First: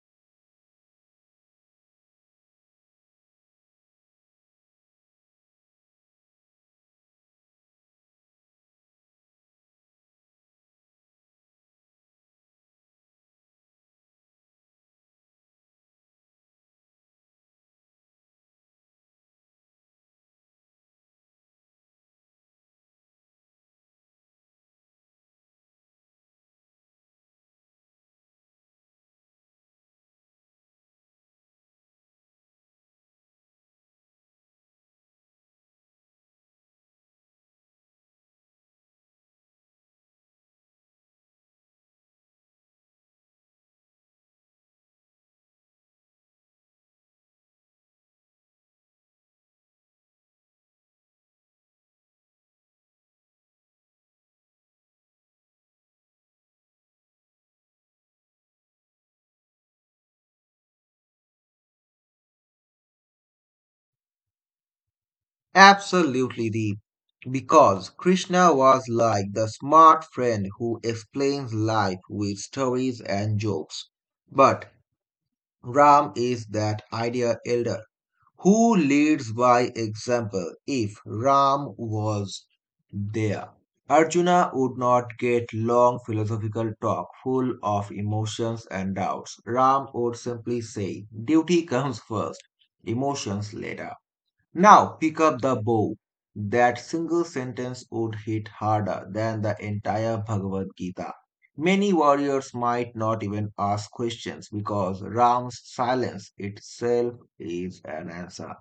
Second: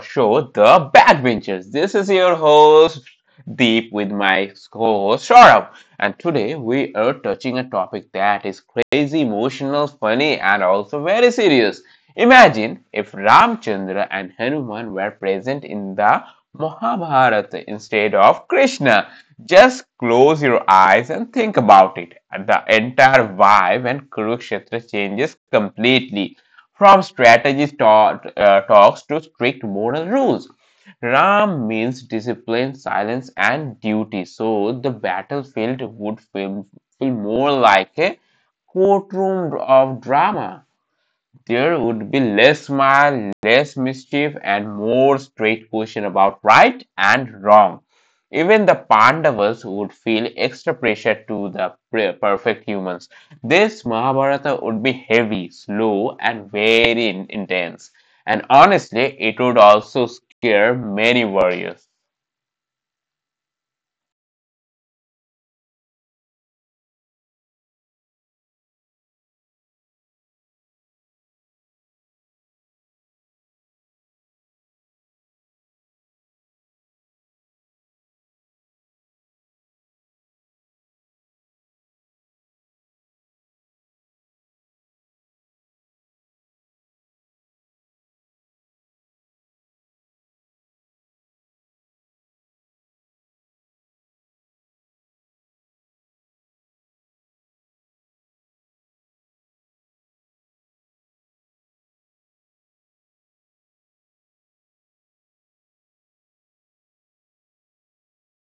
show, The Backbenchers. This is your host, Deep, with my co-host, Saurabh. And today we are touching a topic that is crazy, emotional, funny, and also very serious. Imagine if Ramchandra and Hanuman were present in the Mahabharata instead of Krishna. Just close your eyes and think about it. The entire vibe and Kurukshetra changes completely from strategist talks to strict moral rules. Ram means discipline, silence, and duty. So the battlefield would feel more like a courtroom of drama. There would be less smile, less mischief, and more straight question about right and wrong. Even the Pandavas would feel extra pressure to the perfect humans. This Mahabharata would be heavy, slow, and very intense. And honestly, it would also scare many warriors. Absolutely deep. Because Krishna was like the smart friend who explains life with stories and jokes. But Ram is that idea elder who leads by example. If Ram was there, Arjuna would not get long philosophical talk full of emotions and doubts. Ram would simply say, duty comes first, emotions later. Now pick up the bow. That single sentence would hit harder than the entire Bhagavad Gita. Many warriors might not even ask questions because Ram's silence itself is an answer.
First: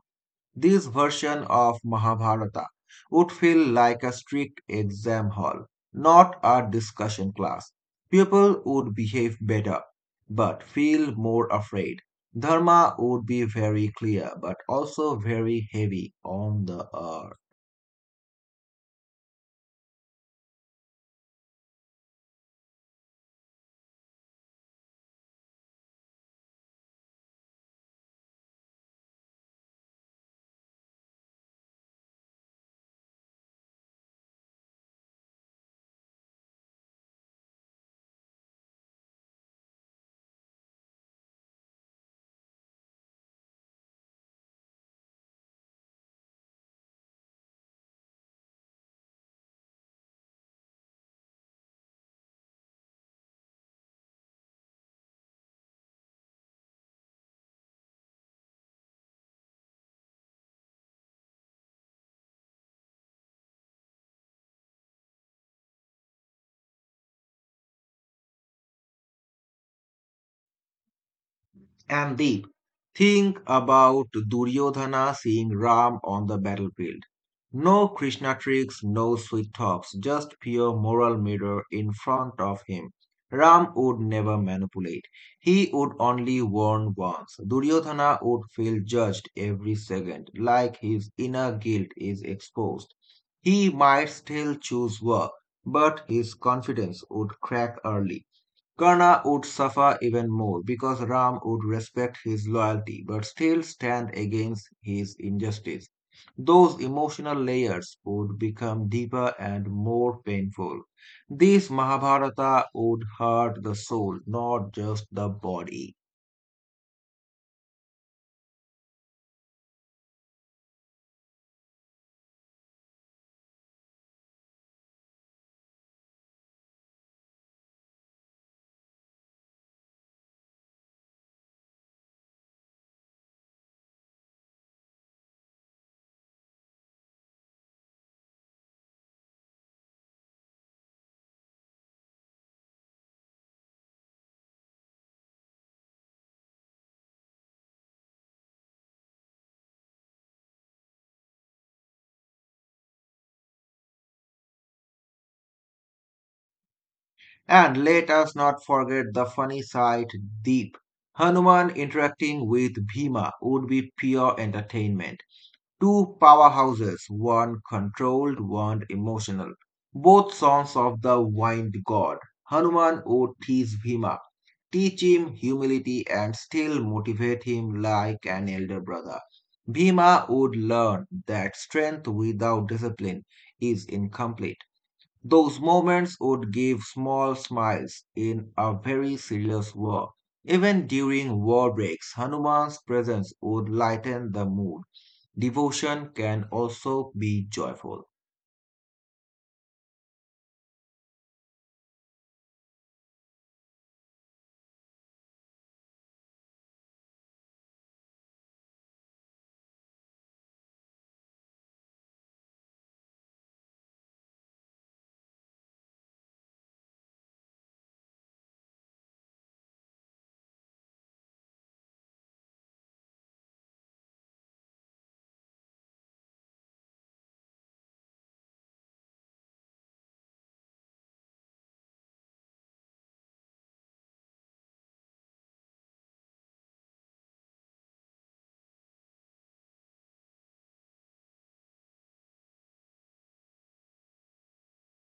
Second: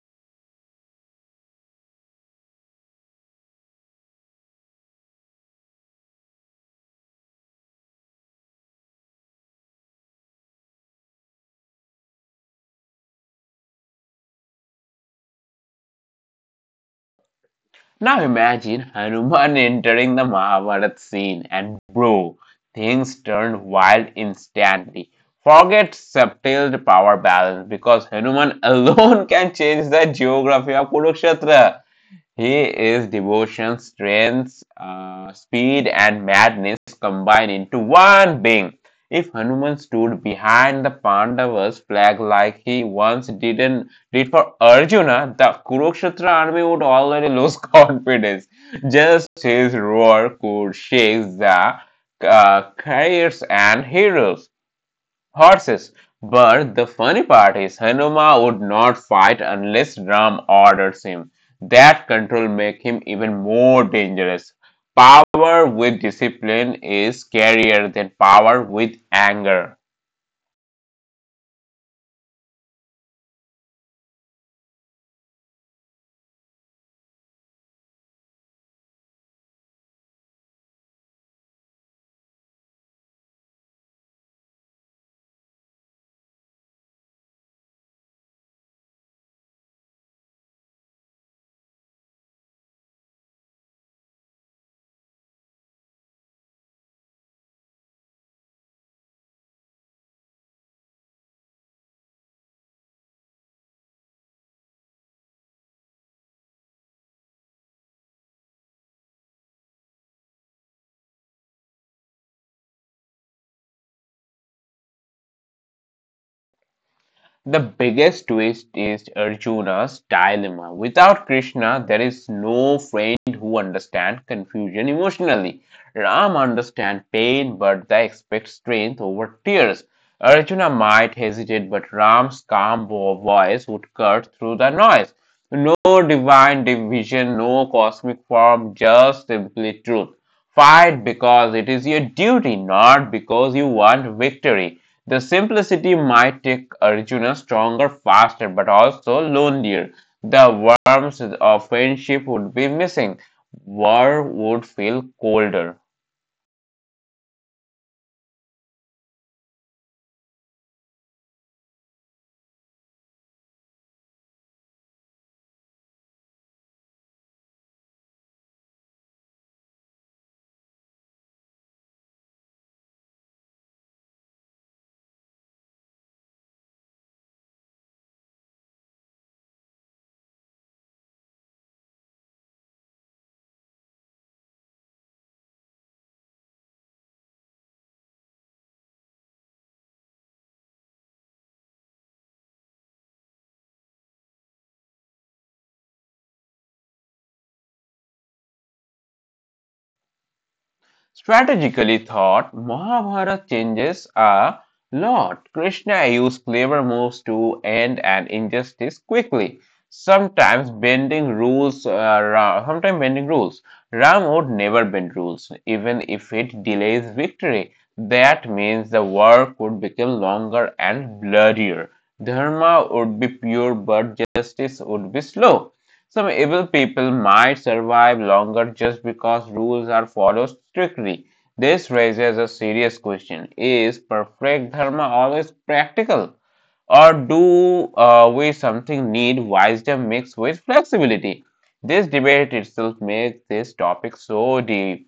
This version of Mahabharata would feel like a strict exam hall, not a discussion class. People would behave better, but feel more afraid. Dharma would be very clear, but also very heavy on the earth. Now imagine Hanuman entering the Mahabharata scene and bro, things turn wild instantly. Forget subtle power balance because Hanuman alone can change the geography of Kurukshetra. Here is devotion, strength, speed, and madness combined into one being. If Hanuman stood behind the Pandavas' flag like he once didn't did for Arjuna, the Kurukshetra army would already lose confidence. Just his roar could shake the carriers and heroes horses. But the funny part is Hanuma would not fight unless Ram orders him. That control makes him even more dangerous. Power with discipline is scarier than power with anger. And Deep, think about Duryodhana seeing Ram on the battlefield. No Krishna tricks, no sweet talks, just pure moral mirror in front of him. Ram would never manipulate. He would only warn once. Duryodhana would feel judged every second, like his inner guilt is exposed. He might still choose war, but his confidence would crack early. Karna would suffer even more because Ram would respect his loyalty but still stand against his injustice. Those emotional layers would become deeper and more painful. This Mahabharata would hurt the soul, not just the body. The biggest twist is Arjuna's dilemma. Without Krishna, there is no friend who understands confusion emotionally. Ram understands pain, but they expect strength over tears. Arjuna might hesitate, but Ram's calm voice would cut through the noise. No divine division, no cosmic form, just simply truth. Fight because it is your duty, not because you want victory. The simplicity might take Arjuna stronger, faster, but also lonelier. The warmth of friendship would be missing. War would feel colder. And let us not forget the funny side, deep. Hanuman interacting with Bhima would be pure entertainment. Two powerhouses, one controlled, one emotional. Both sons of the wind god. Hanuman would tease Bhima, teach him humility and still motivate him like an elder brother. Bhima would learn that strength without discipline is incomplete. Those moments would give small smiles in a very serious war. Even during war breaks, Hanuman's presence would lighten the mood. Devotion can also be joyful. Strategically thought, Mahabharata changes a lot. Krishna used clever moves to end an injustice quickly, sometimes bending rules. Sometimes bending rules. Ram would never bend rules, even if it delays victory. That means the war could become longer and bloodier. Dharma would be pure, but justice would be slow. Some evil people might survive longer just because rules are followed strictly. This raises a serious question. Is perfect dharma always practical? Or do we something need wisdom mixed with flexibility? This debate itself makes this topic so deep.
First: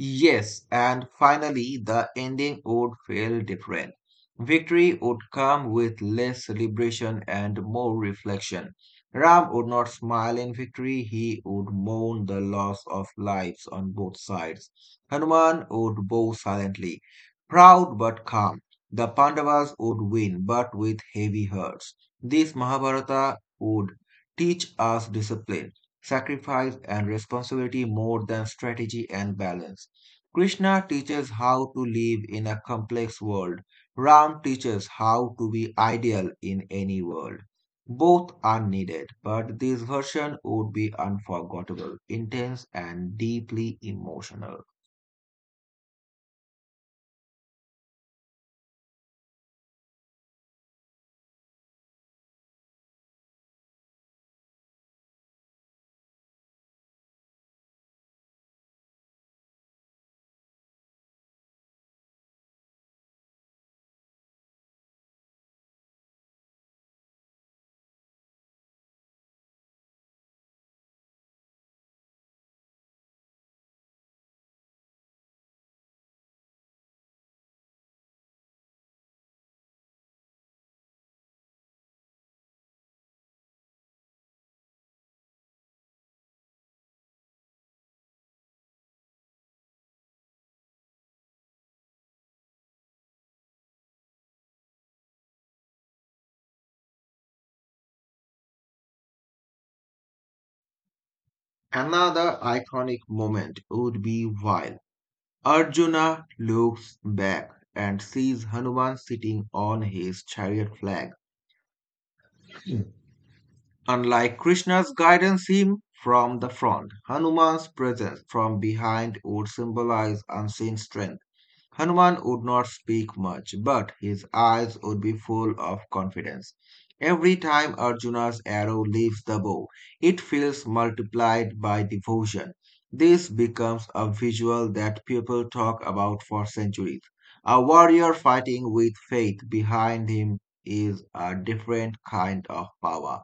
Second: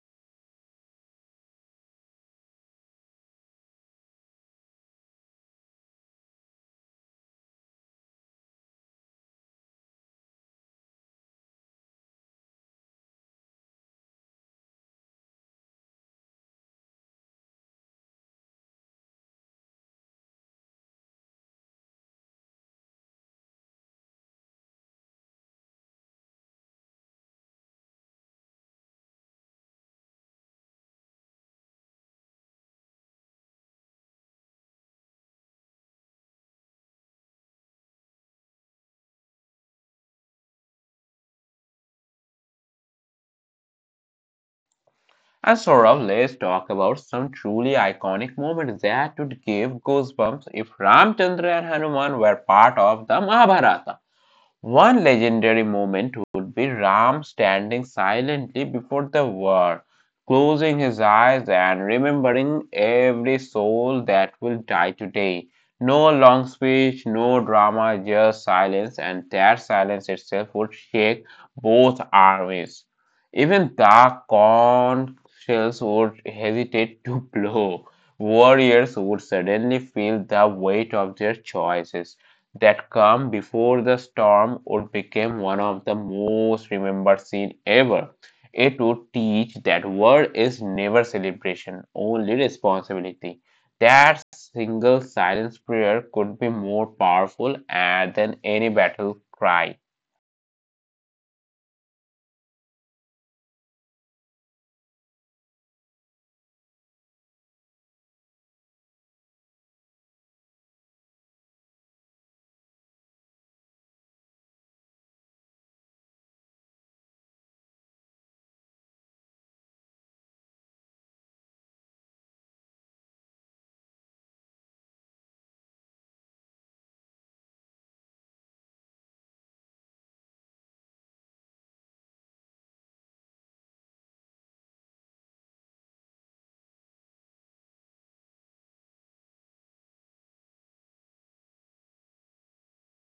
Yes, and finally, the ending would feel different. Victory would come with less celebration and more reflection. Ram would not smile in victory, he would mourn the loss of lives on both sides. Hanuman would bow silently, proud but calm. The Pandavas would win, but with heavy hearts. This Mahabharata would teach us discipline, sacrifice, and responsibility more than strategy and balance. Krishna teaches how to live in a complex world. Ram teaches how to be ideal in any world. Both are needed, but this version would be unforgettable, intense, and deeply emotional. And Saurav, let's talk about some truly iconic moments that would give goosebumps if Ramchandra and Hanuman were part of the Mahabharata. One legendary moment would be Ram standing silently before the war, closing his eyes and remembering every soul that will die today. No long speech, no drama, just silence, and that silence itself would shake both armies. Even the corn shells would hesitate to blow. Warriors would suddenly feel the weight of their choices that come before the storm would become one of the most remembered scene ever. It would teach that war is never celebration, only responsibility. That single silence prayer could be more powerful than any battle cry. Another iconic moment would be while Arjuna looks back and sees Hanuman sitting on his chariot flag. Unlike Krishna's guidance him from the front, Hanuman's presence from behind would symbolize unseen strength. Hanuman would not speak much, but his eyes would be full of confidence. Every time Arjuna's arrow leaves the bow, it feels multiplied by devotion. This becomes a visual that people talk about for centuries. A warrior fighting with faith behind him is a different kind of power.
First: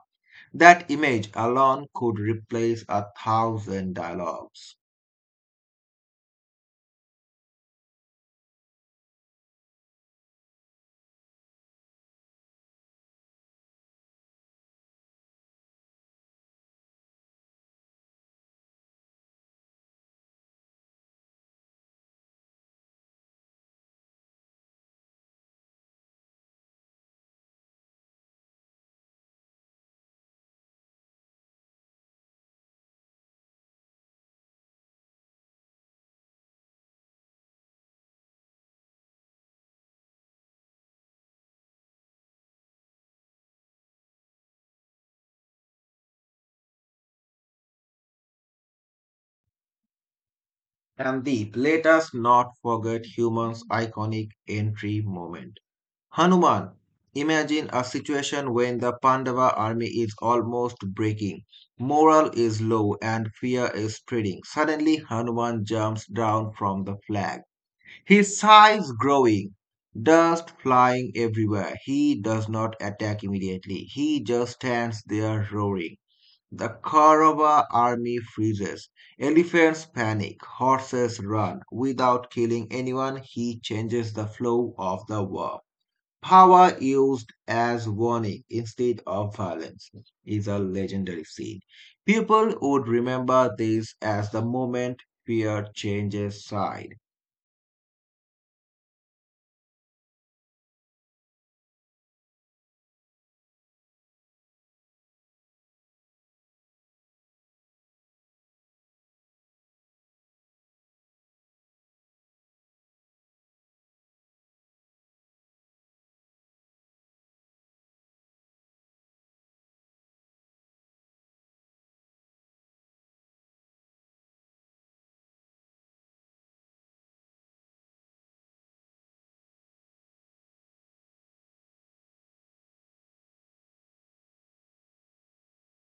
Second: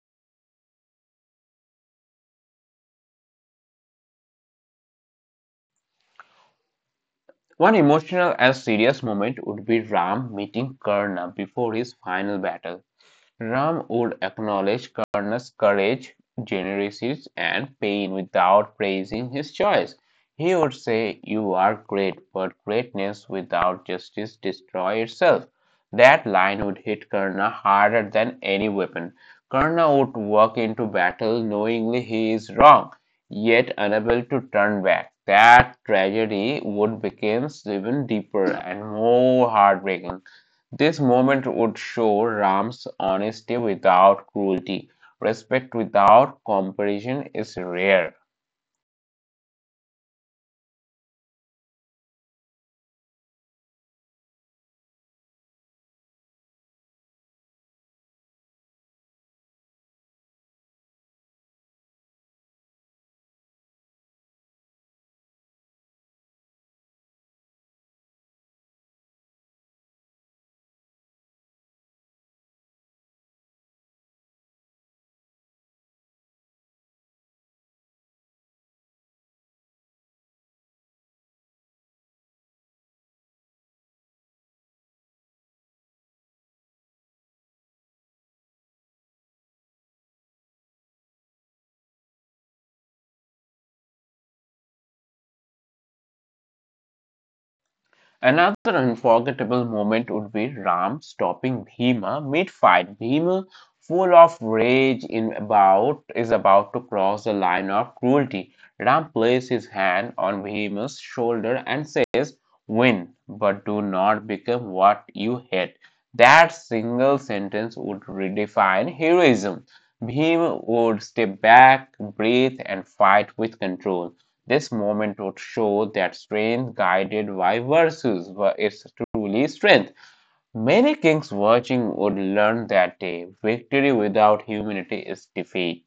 That image alone could replace a thousand dialogues. One emotional and serious moment would be Ram meeting Karna before his final battle. Ram would acknowledge Karna's courage, generosity, and pain without praising his choice. He would say, "You are great, but greatness without justice destroys itself." That line would hit Karna harder than any weapon. Karna would walk into battle knowingly he is wrong, yet unable to turn back. That tragedy would become even deeper and more heartbreaking. This moment would show Ram's honesty without cruelty. Respect without comparison is rare. And Deep, let us not forget human's iconic entry moment. Hanuman, imagine a situation when the Pandava army is almost breaking, morale is low, and fear is spreading. Suddenly, Hanuman jumps down from the flag, his size growing, dust flying everywhere. He does not attack immediately, he just stands there roaring. The Kaurava army freezes. Elephants panic. Horses run. Without killing anyone, he changes the flow of the war. Power used as warning instead of violence is a legendary scene. People would remember this as the moment fear changes side. Another unforgettable moment would be Ram stopping Bhima mid-fight. Bhima, full of rage in about is about to cross the line of cruelty. Ram places his hand on Bhima's shoulder and says, "Win, but do not become what you hate." That single sentence would redefine heroism. Bhima would step back, breathe, and fight with control. This movement would show that strength guided by virtues were its truly strength. Many kings watching would learn that day victory without humility is defeat.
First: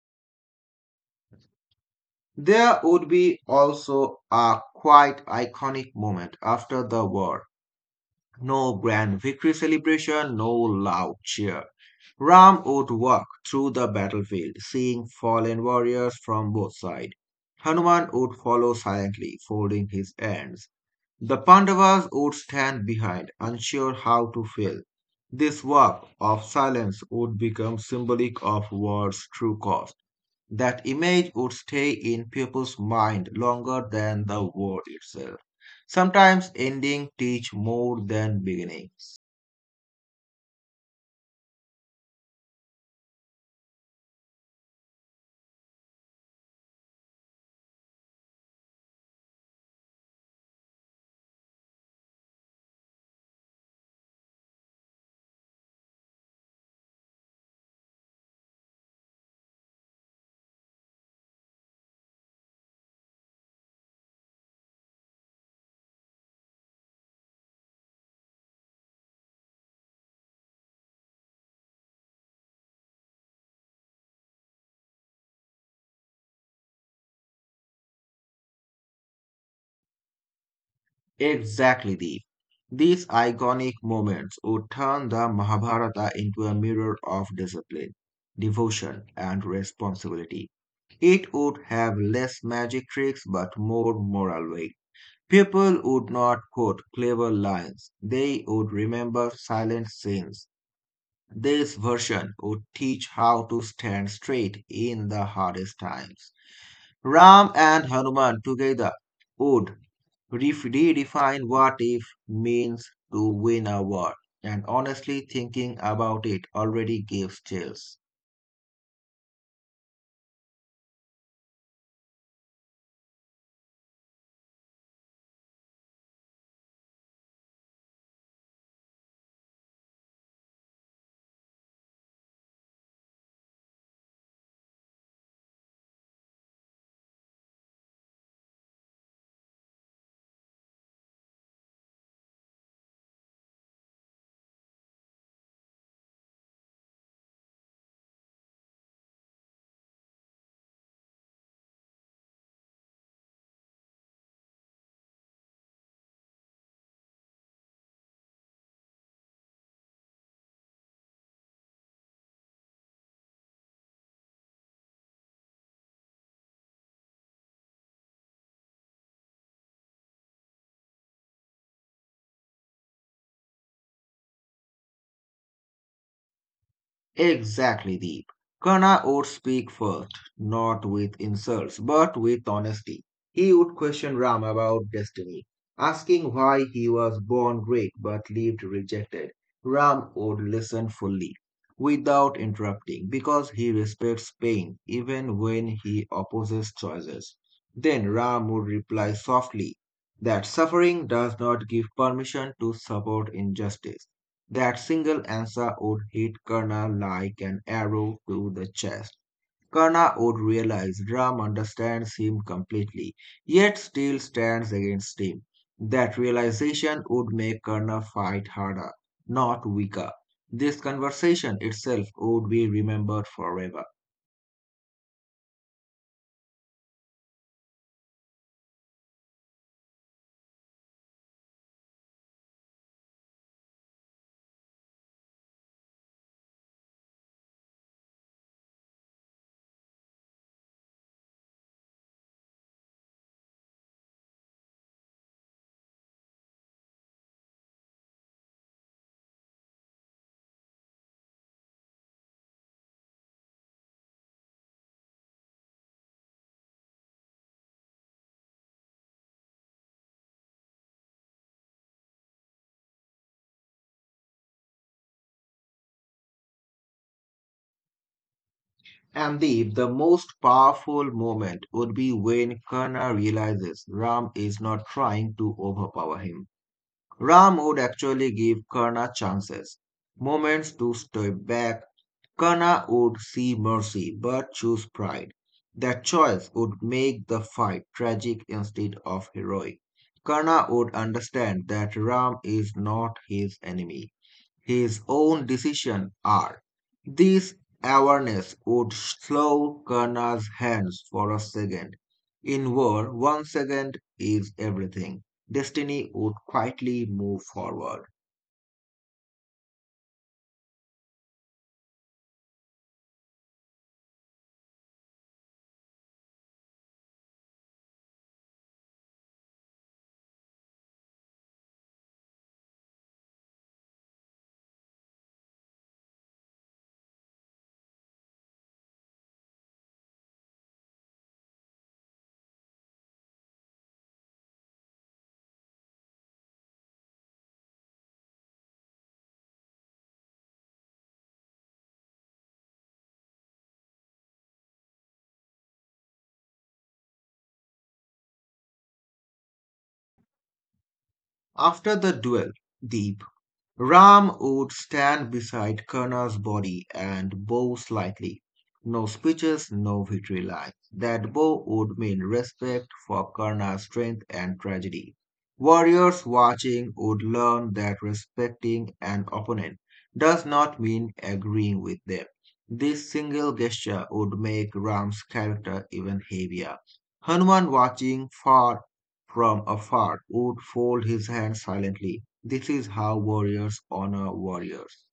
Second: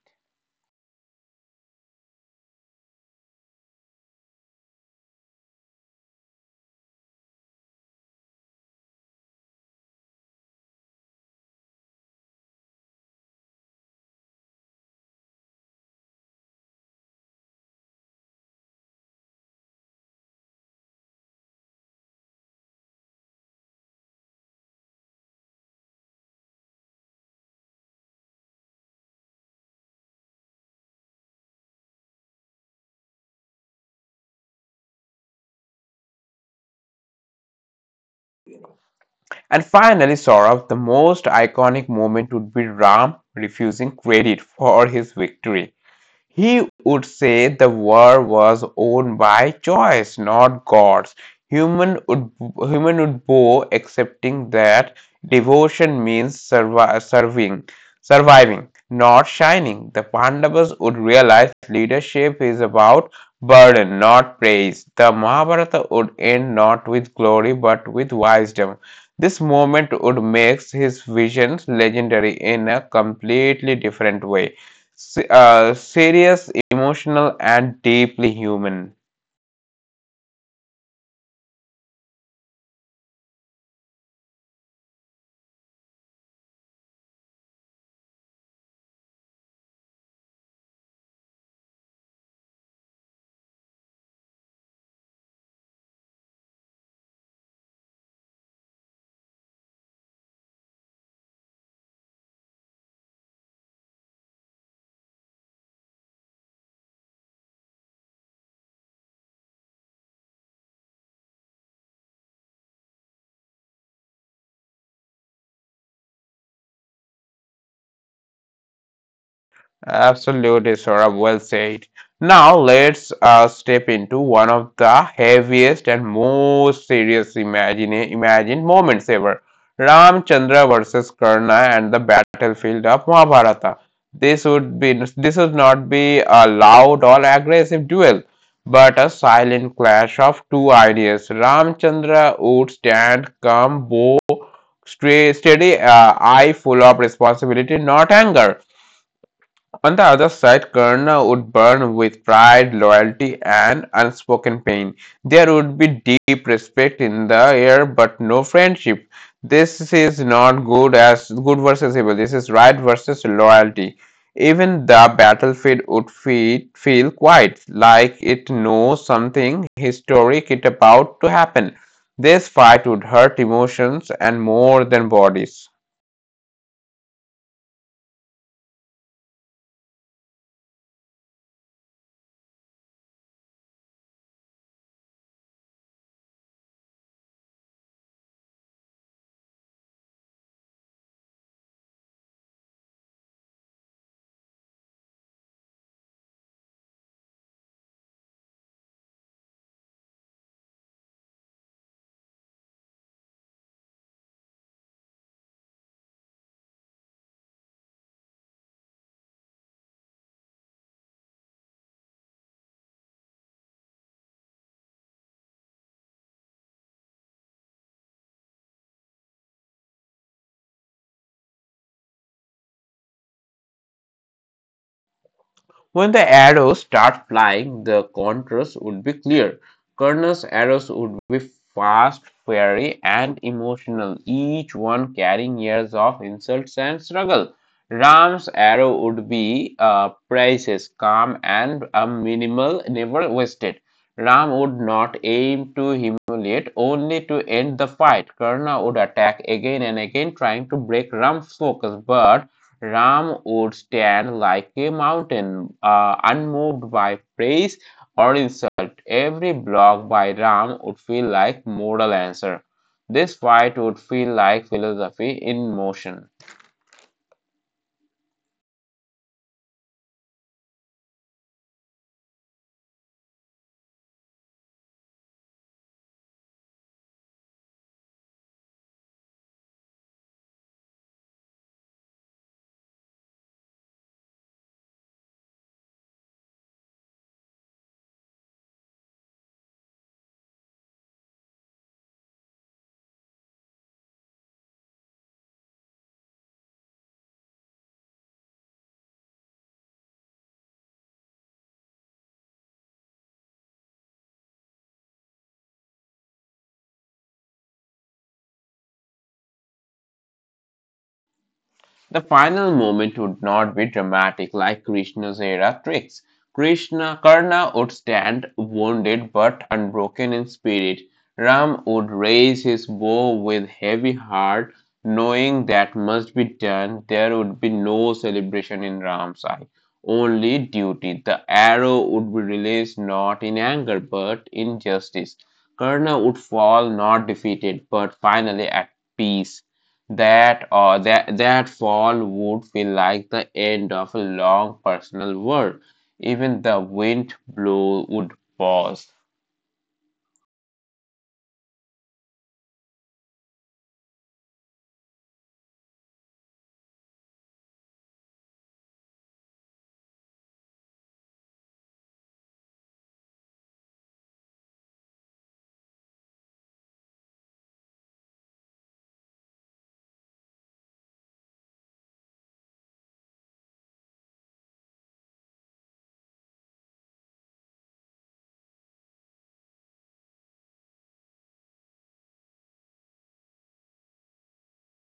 There would be also a quite iconic moment after the war. No grand victory celebration, no loud cheer. Ram would walk through the battlefield, seeing fallen warriors from both sides. Hanuman would follow silently, folding his hands. The Pandavas would stand behind, unsure how to feel. This walk of silence would become symbolic of war's true cost. That image would stay in people's mind longer than the word itself. Sometimes ending teach more than beginnings. And finally, Saurabh, the most iconic moment would be Ram refusing credit for his victory. He would say the world was owned by choice, not gods. Human would, Human would bow, accepting that devotion means serving, surviving, not shining. The Pandavas would realize leadership is about burden, not praise. The Mahabharata would end not with glory but with wisdom. This moment would make his visions legendary in a completely different way serious, emotional, and deeply human. Exactly, Deep. These iconic moments would turn the Mahabharata into a mirror of discipline, devotion, and responsibility. It would have less magic tricks but more moral weight. People would not quote clever lines, they would remember silent scenes. This version would teach how to stand straight in the hardest times. Ram and Hanuman together would redefine what if means to win a war. And honestly, thinking about it already gives chills. Absolutely, Saurabh, well said. Now let's step into one of the heaviest and most serious imagined moments ever. Ramchandra versus Karna and the battlefield of Mahabharata. This would not be a loud or aggressive duel, but a silent clash of two ideas. Ramchandra would stand calm, bow, straight, steady, eye full of responsibility, not anger on the other side. Karna would burn with pride, loyalty, and unspoken pain. There would be deep respect in the air, but no friendship. This is not good as good versus evil. This is right versus loyalty. Even the battlefield would feel quiet, like it knows something historic is about to happen. This fight would hurt emotions and more than bodies. Exactly, Deep. Karna would speak first, not with insults, but with honesty. He would question Ram about destiny, asking why he was born great but lived rejected. Ram would listen fully, without interrupting, because he respects pain even when he opposes choices. Then Ram would reply softly that suffering does not give permission to support injustice. That single answer would hit Karna like an arrow to the chest. Karna would realize Ram understands him completely, yet still stands against him. That realization would make Karna fight harder, not weaker. This conversation itself would be remembered forever. When the arrows start flying, the contrast would be clear. Colonel's arrows would be fast, fiery, and emotional, each one carrying years of insults and struggle. Ram's arrow would be precious, calm, and minimal, never wasted. Ram would not aim to humiliate, only to end the fight. Karna would attack again and again, trying to break Ram's focus, but Ram would stand like a mountain, unmoved by praise or insult. Every block by Ram would feel like moral answer. This fight would feel like philosophy in motion. And the most powerful moment would be when Karna realizes Ram is not trying to overpower him. Ram would actually give Karna chances, moments to step back. Karna would see mercy but choose pride. That choice would make the fight tragic instead of heroic. Karna would understand that Ram is not his enemy, his own decisions are. This awareness would slow Karna's hands for a second. In war, 1 second is everything. Destiny would quietly move forward. The final moment would not be dramatic like Krishna's era tricks. Krishna Karna would stand wounded but unbroken in spirit. Ram would raise his bow with heavy heart, knowing that must be done. There would be no celebration in Ram's eye, only duty. The arrow would be released not in anger but in justice. Karna would fall not defeated but finally at peace. That or that that fall would feel like the end of a long personal world. Even the wind blow would pause. After the duel, the Ram would stand beside Karna's body and bow slightly. No speeches, no victory lines. That bow would mean respect for Karna's strength and tragedy. Warriors watching would learn that respecting an opponent does not mean agreeing with them. This single gesture would make Ram's character even heavier. Hanuman watching far from afar would fold his hands silently. This is how warriors honor warriors.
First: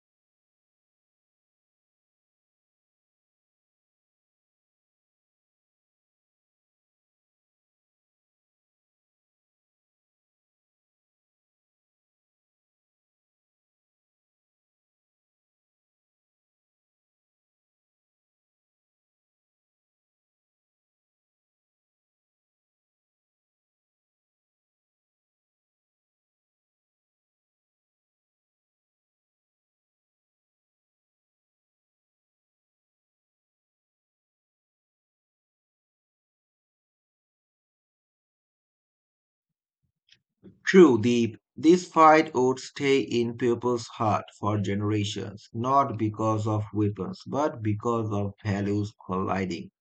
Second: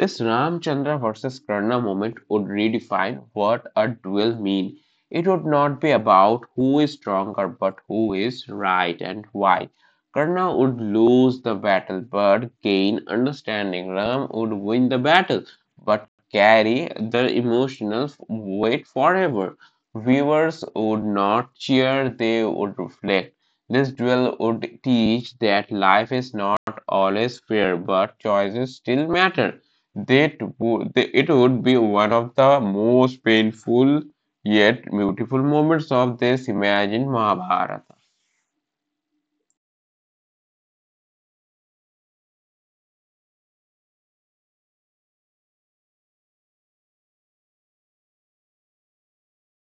This Ramchandra versus Karna moment would redefine what a duel mean. It would not be about who is stronger but who is right and why. Karna would lose the battle but gain understanding. Ram would win the battle but carry the emotional weight forever. Viewers would not cheer, they would reflect. This duel would teach that life is not always fair, but choices still matter. It would be one of the most painful yet beautiful moments of this imagined Mahabharata. True, Deep, this fight would stay in people's heart for generations, not because of weapons, but because of values colliding.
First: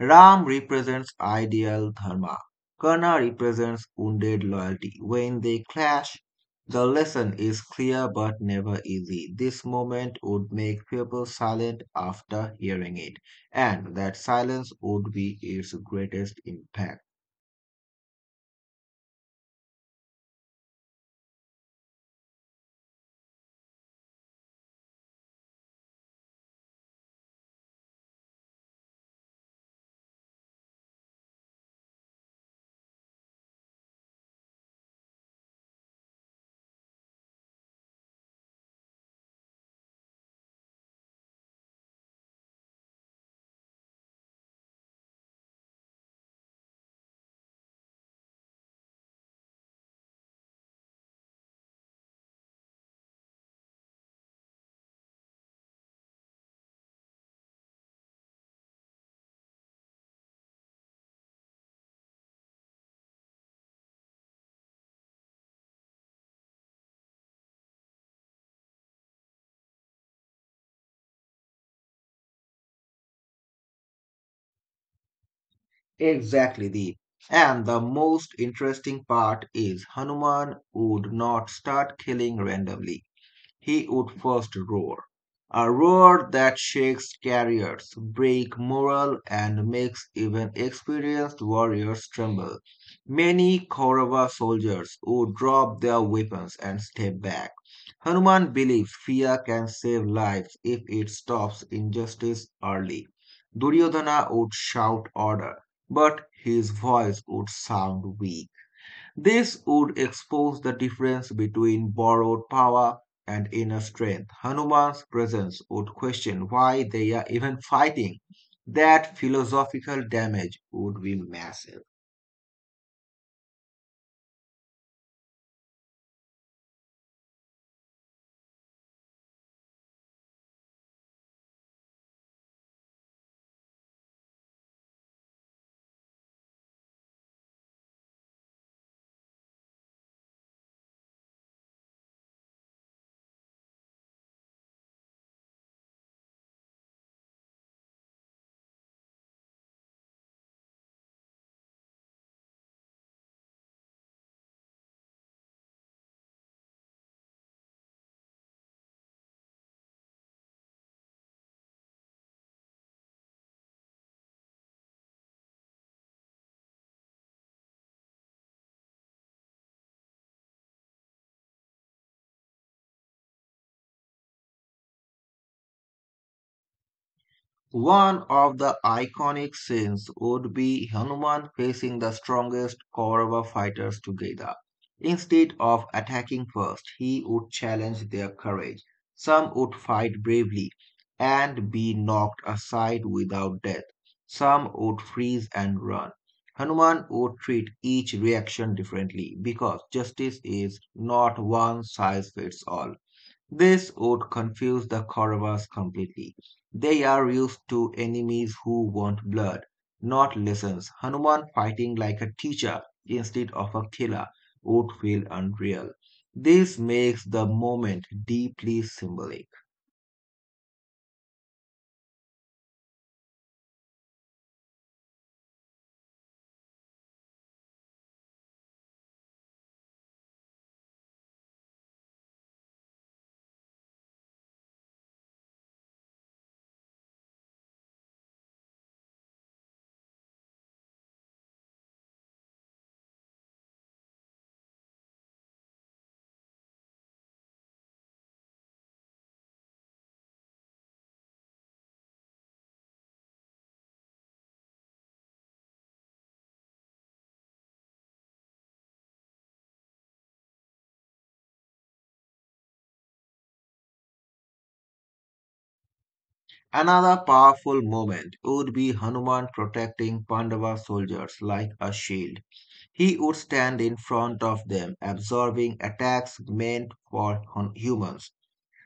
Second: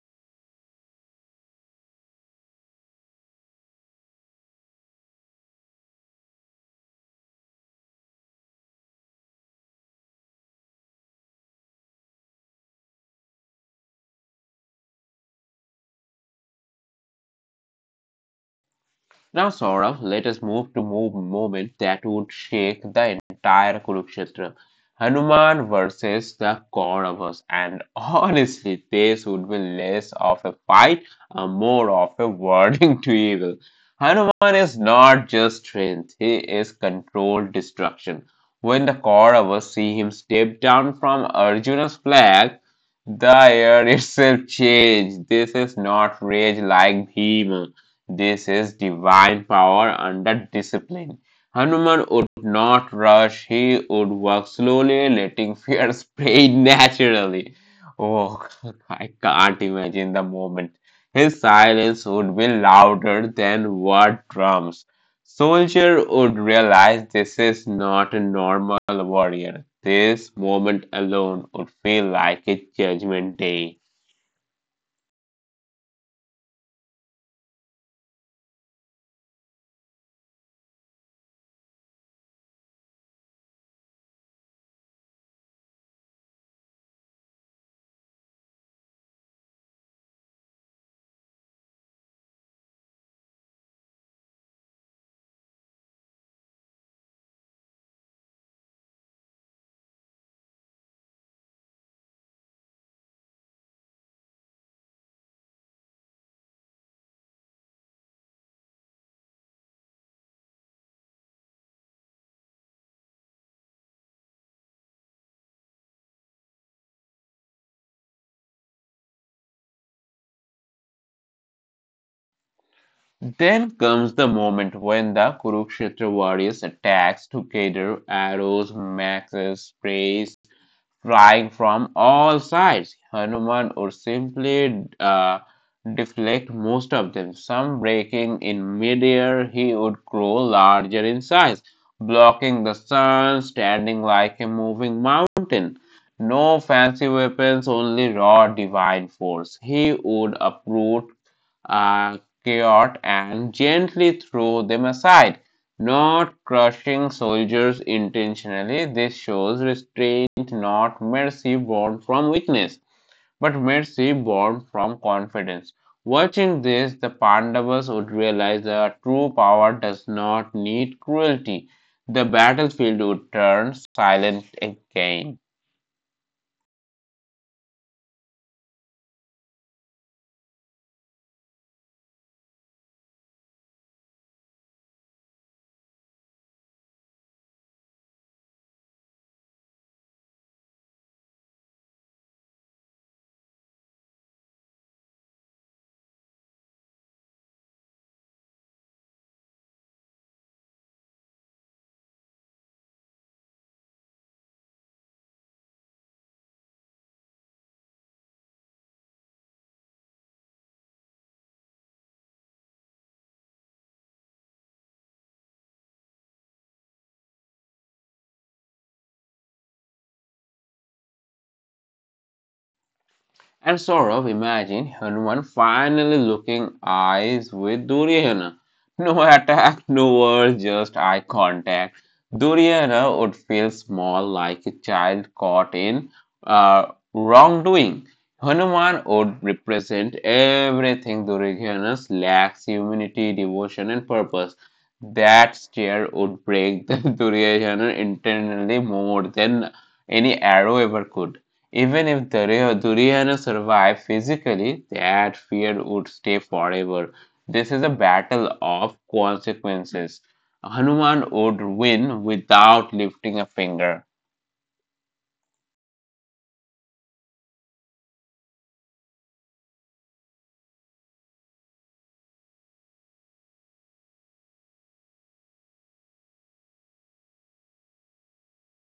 Ram represents ideal dharma. Karna represents wounded loyalty. When they clash, the lesson is clear but never easy. This moment would make people silent after hearing it, and that silence would be its greatest impact. Now, Saurabh, let us move moment that would shake the entire Kurukshetra. Hanuman versus the Kauravas, and honestly, this would be less of a fight and more of a warning to evil. Hanuman is not just strength; he is controlled destruction. When the Kauravas see him step down from Arjuna's flag, the air itself changed. This is not rage like Bhima. This is divine power under discipline. Hanuman would not rush, he would work slowly, letting fear spray naturally. Oh, I can't imagine the moment. His silence would be louder than war drums. Soldier would realize this is not a normal warrior. This moment alone would feel like a judgment day. Exactly, the and the most interesting part is Hanuman would not start killing randomly, he would first roar. A roar that shakes carriers, breaks morale, and makes even experienced warriors tremble. Many Kaurava soldiers would drop their weapons and step back. Hanuman believes fear can save lives if it stops injustice early. Duryodhana would shout order, but his voice would sound weak. This would expose the difference between borrowed power and inner strength. Hanuman's presence would question why they are even fighting. That philosophical damage would be massive. Then comes the moment when the Kurukshetra warriors attacks together, arrows, maxes, sprays flying from all sides. Hanuman would simply deflect most of them, some breaking in midair. He would grow larger in size, blocking the sun, standing like a moving mountain. No fancy weapons, only raw divine force. He would uproot uh, chaos and gently throw them aside, not crushing soldiers intentionally. This shows restraint, not mercy born from weakness, but mercy born from confidence. Watching this, the Pandavas would realize that true power does not need cruelty. The battlefield would turn silent again. One of the iconic scenes would be Hanuman facing the strongest Kaurava fighters together. Instead of attacking first, he would challenge their courage. Some would fight bravely and be knocked aside without death. Some would freeze and run. Hanuman would treat each reaction differently because justice is not one size fits all. This would confuse the Kauravas completely. They are used to enemies who want blood, not lessons. Hanuman fighting like a teacher instead of a killer would feel unreal. This makes the moment deeply symbolic. And sort of imagine Hanuman finally looking eyes with Duryodhana. No attack, no words, just eye contact. Duryodhana would feel small like a child caught in uh, wrongdoing. Hanuman would represent everything Duryodhana lacks humanity, devotion, and purpose. That stare would break the Duryodhana internally more than any arrow ever could. Even if the Duryodhana survived physically, that fear would stay forever. This is a battle of consequences. Hanuman would win without lifting a finger. Another powerful moment would be Hanuman protecting Pandava soldiers like a shield. He would stand in front of them, absorbing attacks meant for humans.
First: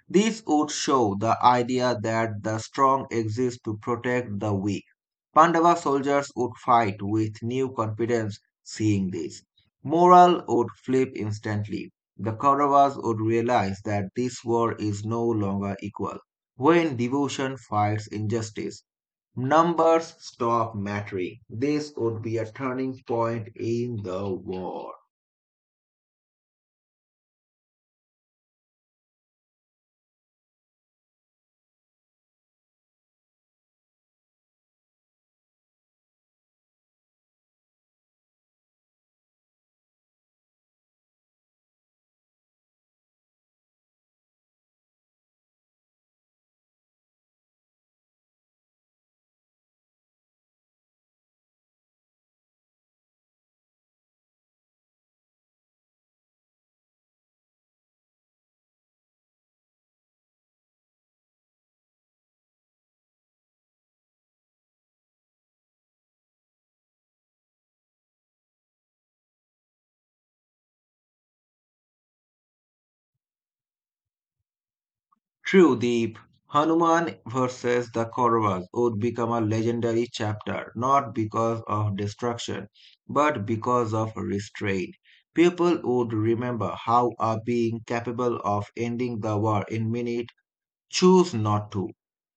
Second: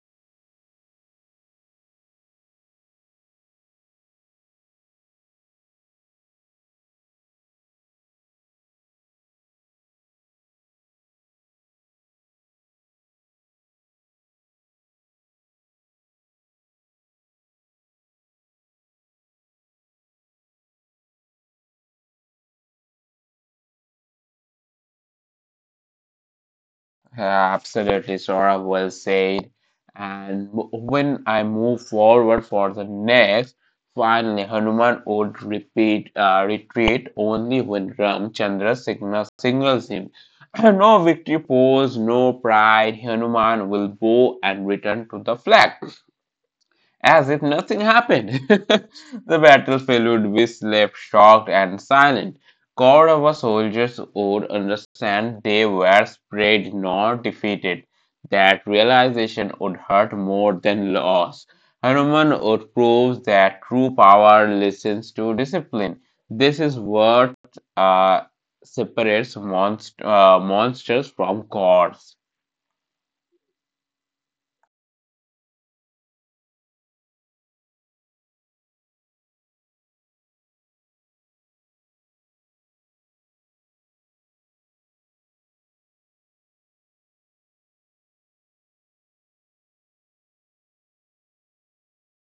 This would show the idea that the strong exist to protect the weak. Pandava soldiers would fight with new confidence seeing this. Morale would flip instantly. The Kauravas would realize that this war is no longer equal. When devotion fights injustice, numbers stop mattering. This would be a turning point in the war. Yeah, absolutely, Sora, well said. And when I move forward for the next, finally Hanuman would repeat retreat only when Ramchandra signals him. No victory pose, no pride. Hanuman will bow and return to the flag as if nothing happened. The battlefield would be left shocked and silent. Corps of soldiers would understand they were spread, not defeated. That realization would hurt more than loss. Hanuman would prove that true power listens to discipline. This is what uh, separates monsters from gods. True, deep. Hanuman versus the Kauravas would become a legendary chapter, not because of destruction, but because of restraint. People would remember how a being capable of ending the war in minutes chose not to.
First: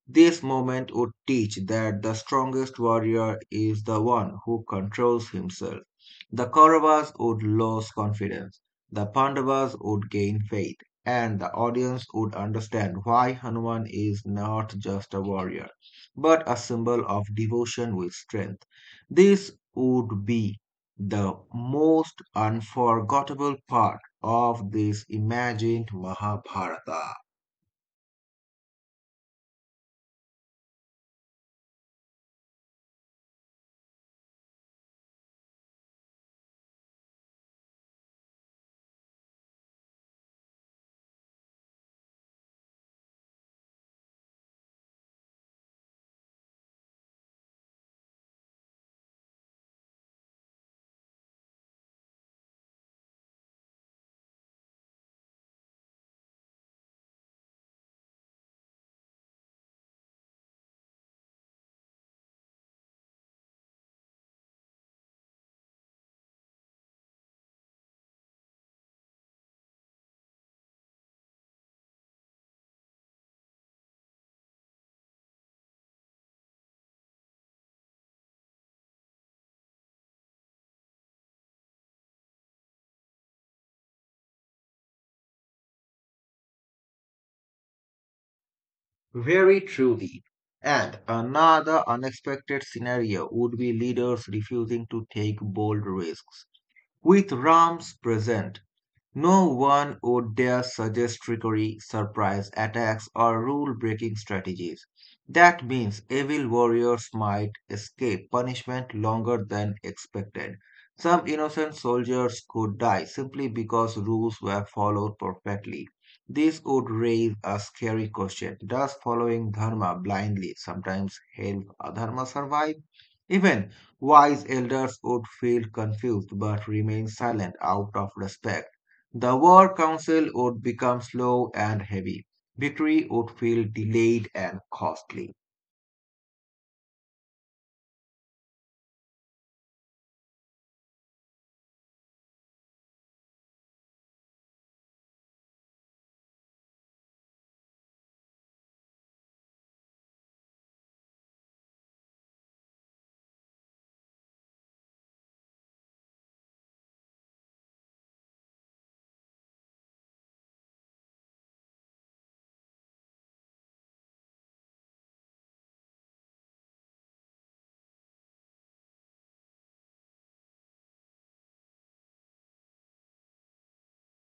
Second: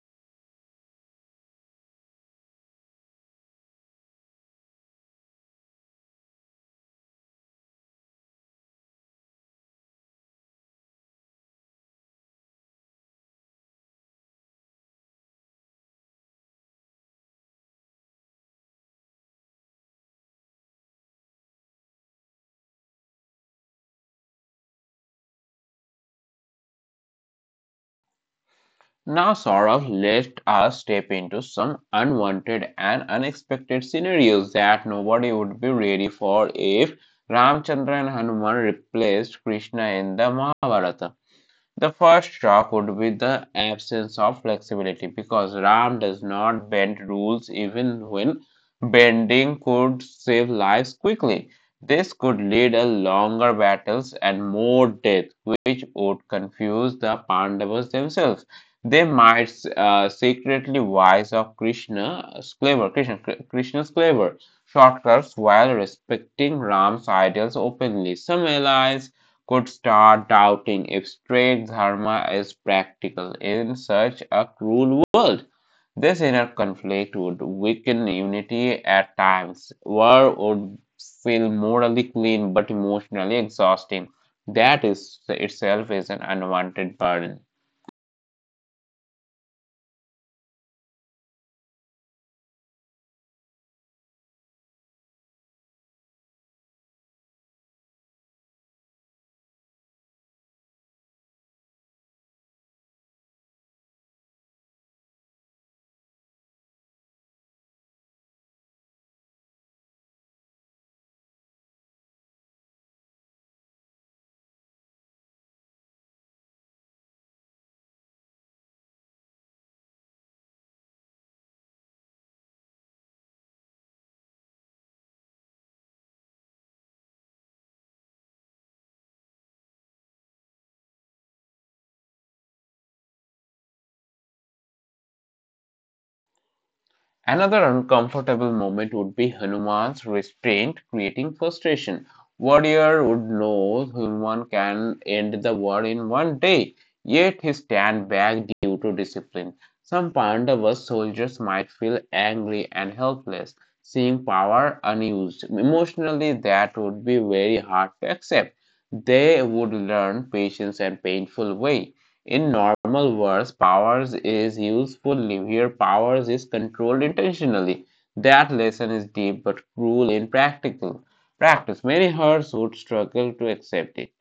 This moment would teach that the strongest warrior is the one who controls himself. The Kauravas would lose confidence, the Pandavas would gain faith, and the audience would understand why Hanuman is not just a warrior, but a symbol of devotion with strength. This would be the most unforgettable part of this imagined Mahabharata. Now, Saurav, let us step into some unwanted and unexpected scenarios that nobody would be ready for if Ramchandra and Hanuman replaced Krishna in the Mahabharata. The first shock would be the absence of flexibility because RAM does not bend rules even when bending could save lives quickly. This could lead to longer battles and more death, which would confuse the Pandavas themselves. They might secretly wise of Krishna's clever shortcuts while respecting Ram's ideals openly. Some allies could start doubting if straight dharma is practical in such a cruel world. This inner conflict would weaken unity at times. War would feel morally clean but emotionally exhausting. That is itself is an unwanted burden. Very truly. And another unexpected scenario would be leaders refusing to take bold risks. With Rams present, no one would dare suggest trickery, surprise attacks, or rule breaking strategies. That means evil warriors might escape punishment longer than expected. Some innocent soldiers could die simply because rules were followed perfectly. This would raise a scary question. Does following dharma blindly sometimes help adharma survive? Even wise elders would feel confused but remain silent out of respect. The war council would become slow and heavy. Victory would feel delayed and costly. Another uncomfortable moment would be Hanuman's restraint, creating frustration. Warrior would know Hanuman can end the war in 1 day, yet he stand back due to discipline. Some Pandava soldiers might feel angry and helpless, seeing power unused. Emotionally, that would be very hard to accept. They would learn patience and painful way. In normal words, powers is usefully. Here, powers is controlled intentionally. That lesson is deep but cruel in practical practice. Many hearts would struggle to accept it.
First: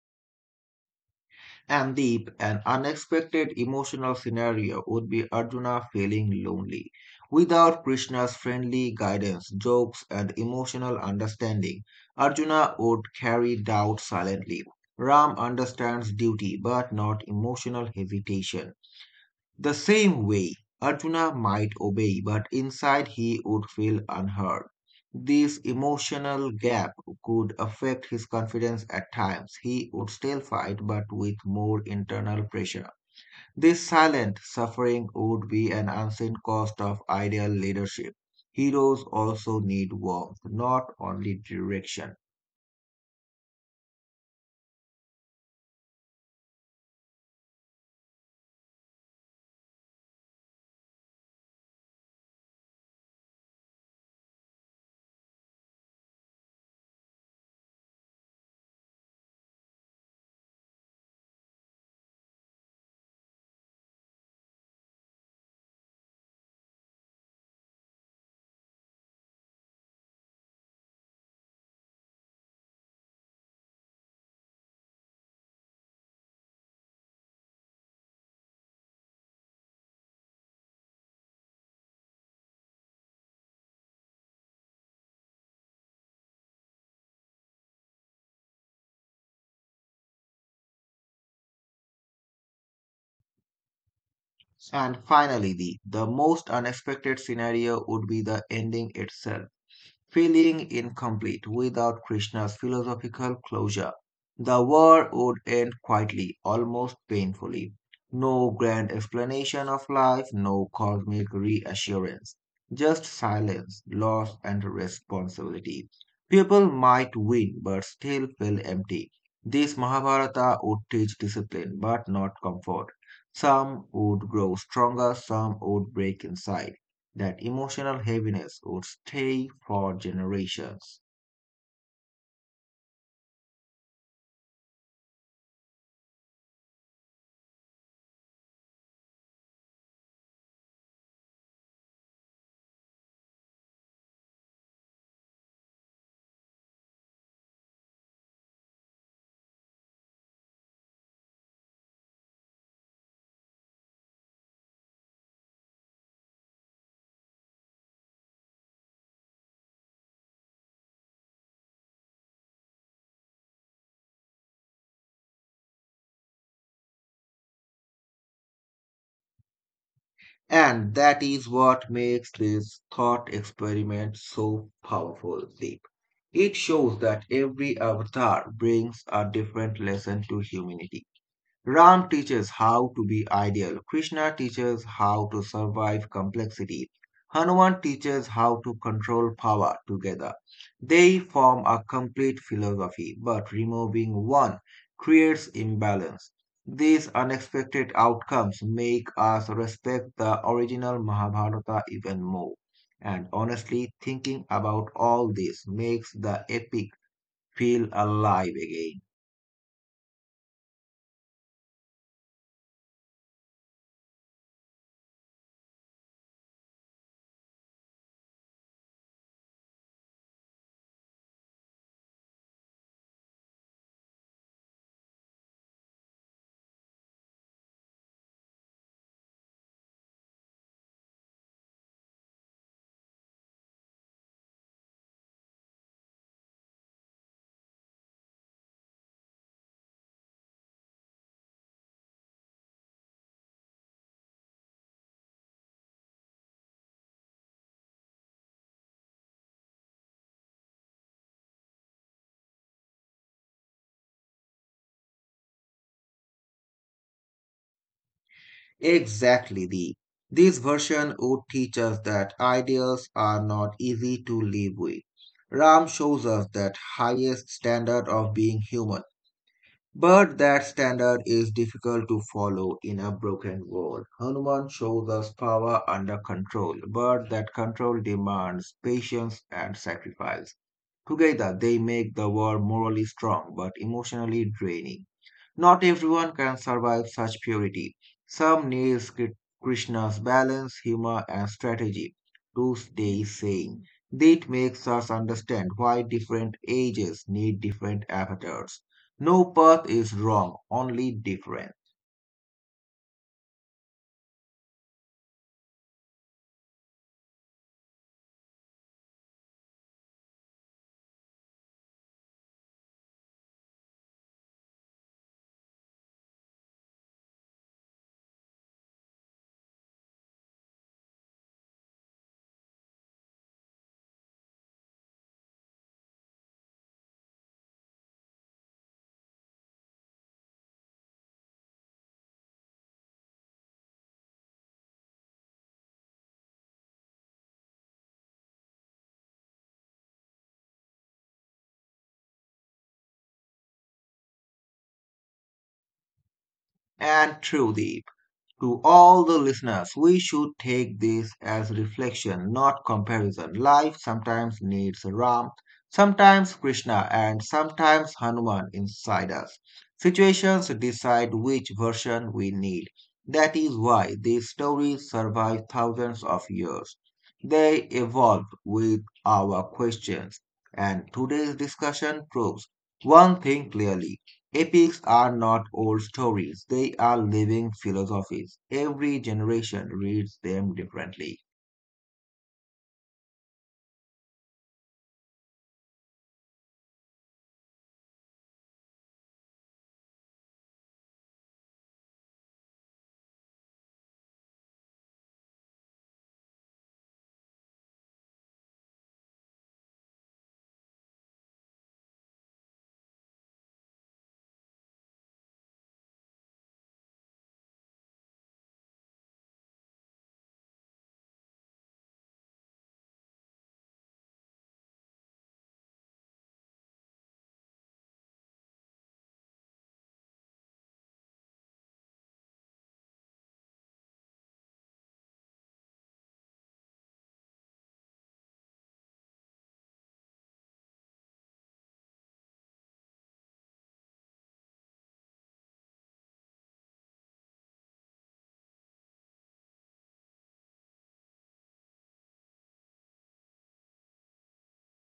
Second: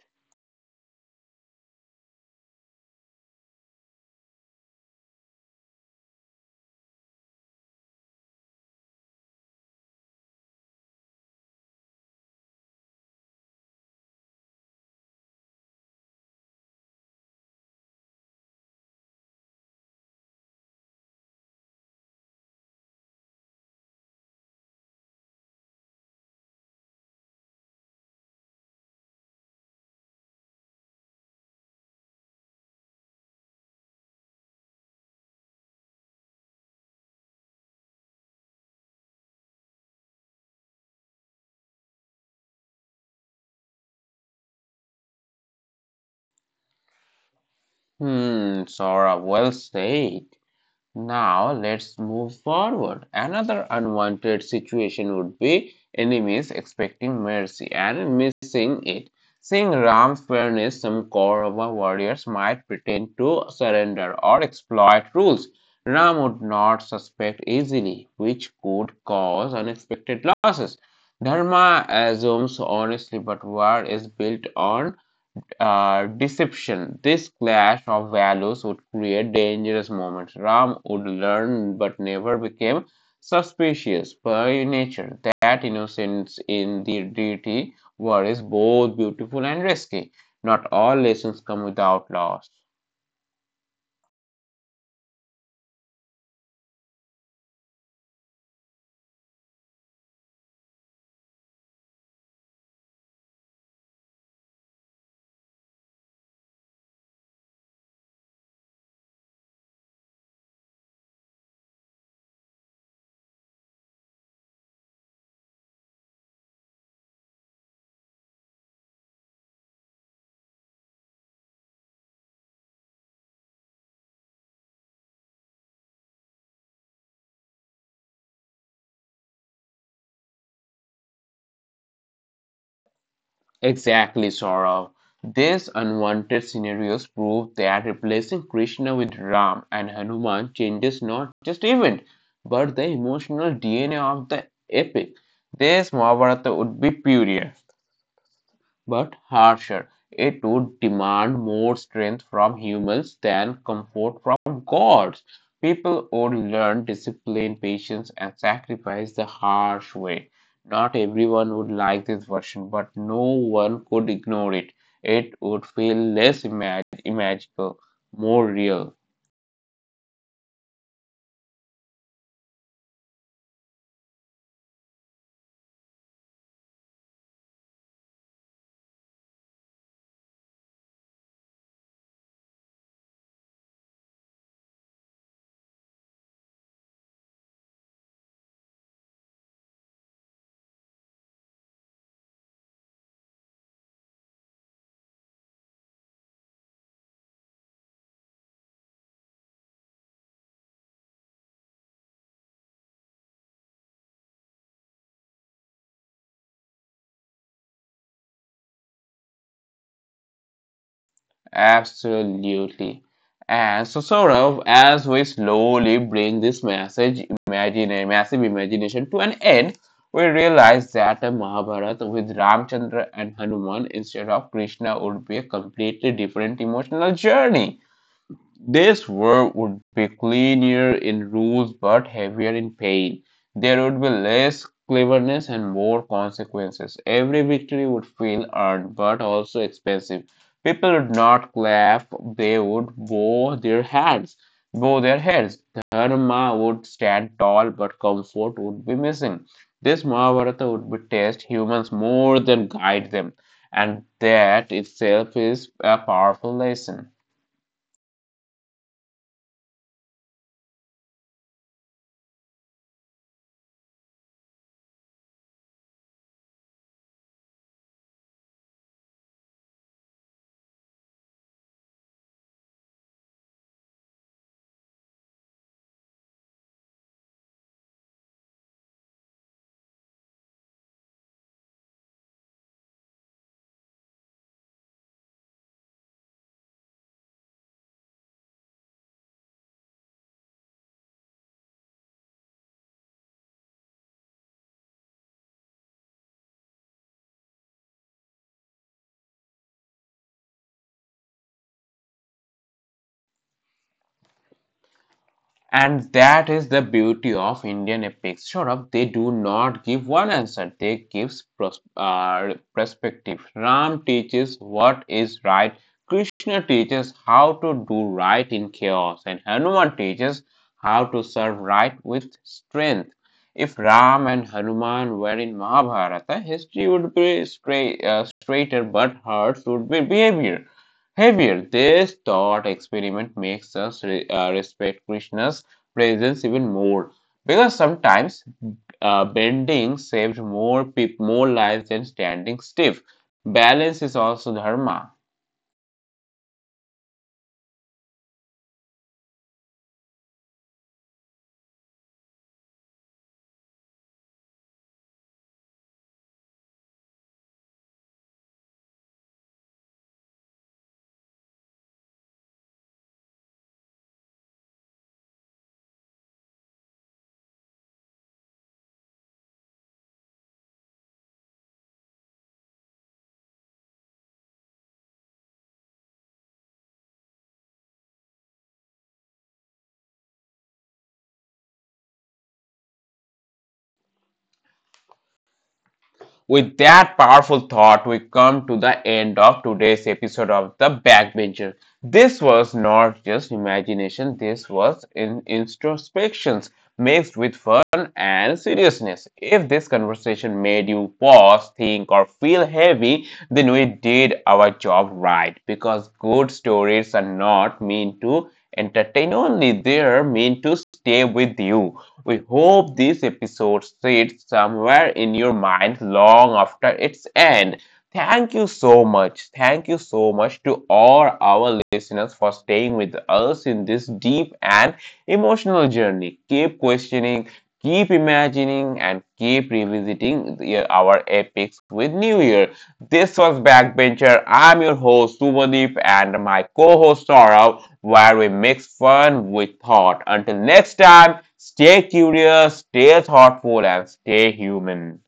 And deep and unexpected emotional scenario would be Arjuna feeling lonely. Without Krishna's friendly guidance, jokes, and emotional understanding, Arjuna would carry doubt silently. Ram understands duty but not emotional hesitation. The same way, Arjuna might obey, but inside he would feel unheard. This emotional gap could affect his confidence at times. He would still fight, but with more internal pressure. This silent suffering would be an unseen cost of ideal leadership. Heroes also need warmth, not only direction. Hmm, Sora, well said. Now let's move forward. Another unwanted situation would be enemies expecting mercy and missing it. Seeing Ram's fairness, some Kaurava warriors might pretend to surrender or exploit rules. Ram would not suspect easily, which could cause unexpected losses. Dharma assumes honestly, but war is built on deception. This clash of values would create dangerous moments. Ram would learn but never became suspicious by nature. That innocence in the deity war is both beautiful and risky. Not all lessons come without loss. And finally, the most unexpected scenario would be the ending itself, feeling incomplete without Krishna's philosophical closure. The war would end quietly, almost painfully. No grand explanation of life, no cosmic reassurance, just silence, loss, and responsibility. People might win but still feel empty. This Mahabharata would teach discipline but not comfort. Some would grow stronger, some would break inside, that emotional heaviness would stay for generations. Exactly, Saurav. These unwanted scenarios prove that replacing Krishna with Ram and Hanuman changes not just event, but the emotional DNA of the epic. This Mahabharata would be purer, but harsher. It would demand more strength from humans than comfort from gods. People would learn discipline, patience, and sacrifice the harsh way. Not everyone would like this version, but no one could ignore it. It would feel magical, more real. And that is what makes this thought experiment so powerful, Deep. It shows that every avatar brings a different lesson to humanity. Ram teaches how to be ideal. Krishna teaches how to survive complexity. Hanuman teaches how to control power together. They form a complete philosophy, but removing one creates imbalance. These unexpected outcomes make us respect the original Mahabharata even more. And honestly, thinking about all this makes the epic feel alive again. Absolutely. And so, Saurav, as we slowly bring this message, imagine massive imagination to an end, we realize that a Mahabharata with Ramchandra and Hanuman instead of Krishna would be a completely different emotional journey. This world would be cleaner in rules but heavier in pain. There would be less cleverness and more consequences. Every victory would feel earned but also expensive. People would not clap, they would bow their heads. Bow their heads. Dharma would stand tall but comfort would be missing. This Mahabharata would be test humans more than guide them. And that itself is a powerful lesson. Exactly, the this version would teach us that ideals are not easy to live with. Ram shows us that highest standard of being human, but that standard is difficult to follow in a broken world. Hanuman shows us power under control, but that control demands patience and sacrifice. Together, they make the world morally strong but emotionally draining. Not everyone can survive such purity. Some needs Krishna's balance, humor, and strategy, to stay sane. That makes us understand why different ages need different avatars. No path is wrong, only different. And that is the beauty of Indian epic Saurabh. They do not give one answer, they gives perspective. Ram teaches what is right, Krishna teaches how to do right in chaos, and Hanuman teaches how to serve right with strength. If Ram and Hanuman were in Mahabharata, history would be straighter, but hearts would be behavior heavier. This thought experiment makes us respect Krishna's presence even more because sometimes bending saved more lives than standing stiff. Balance is also dharma. And truly, to all the listeners, we should take this as reflection, not comparison. Life sometimes needs Ram, sometimes Krishna, and sometimes Hanuman inside us. Situations decide which version we need. That is why these stories survive thousands of years. They evolve with our questions, and today's discussion proves one thing clearly. Epics are not old stories, they are living philosophies. Every generation reads them differently. With that powerful thought, we come to the end of today's episode of The Backbencher. This was not just imagination, this was in introspections mixed with fun and seriousness. If this conversation made you pause, think, or feel heavy, then we did our job right because good stories are not meant to entertain only. They're meant to stay with you. We hope this episode sits somewhere in your mind long after its end. Thank you so much. Thank you so much to all our listeners for staying with us in this deep and emotional journey. Keep questioning, keep imagining, and keep revisiting our epics with New Year. This was Backbencher. I'm your host, Subhadeep, and my co host, Saurav, where we mix fun with thought. Until next time, stay curious, stay thoughtful, and stay human.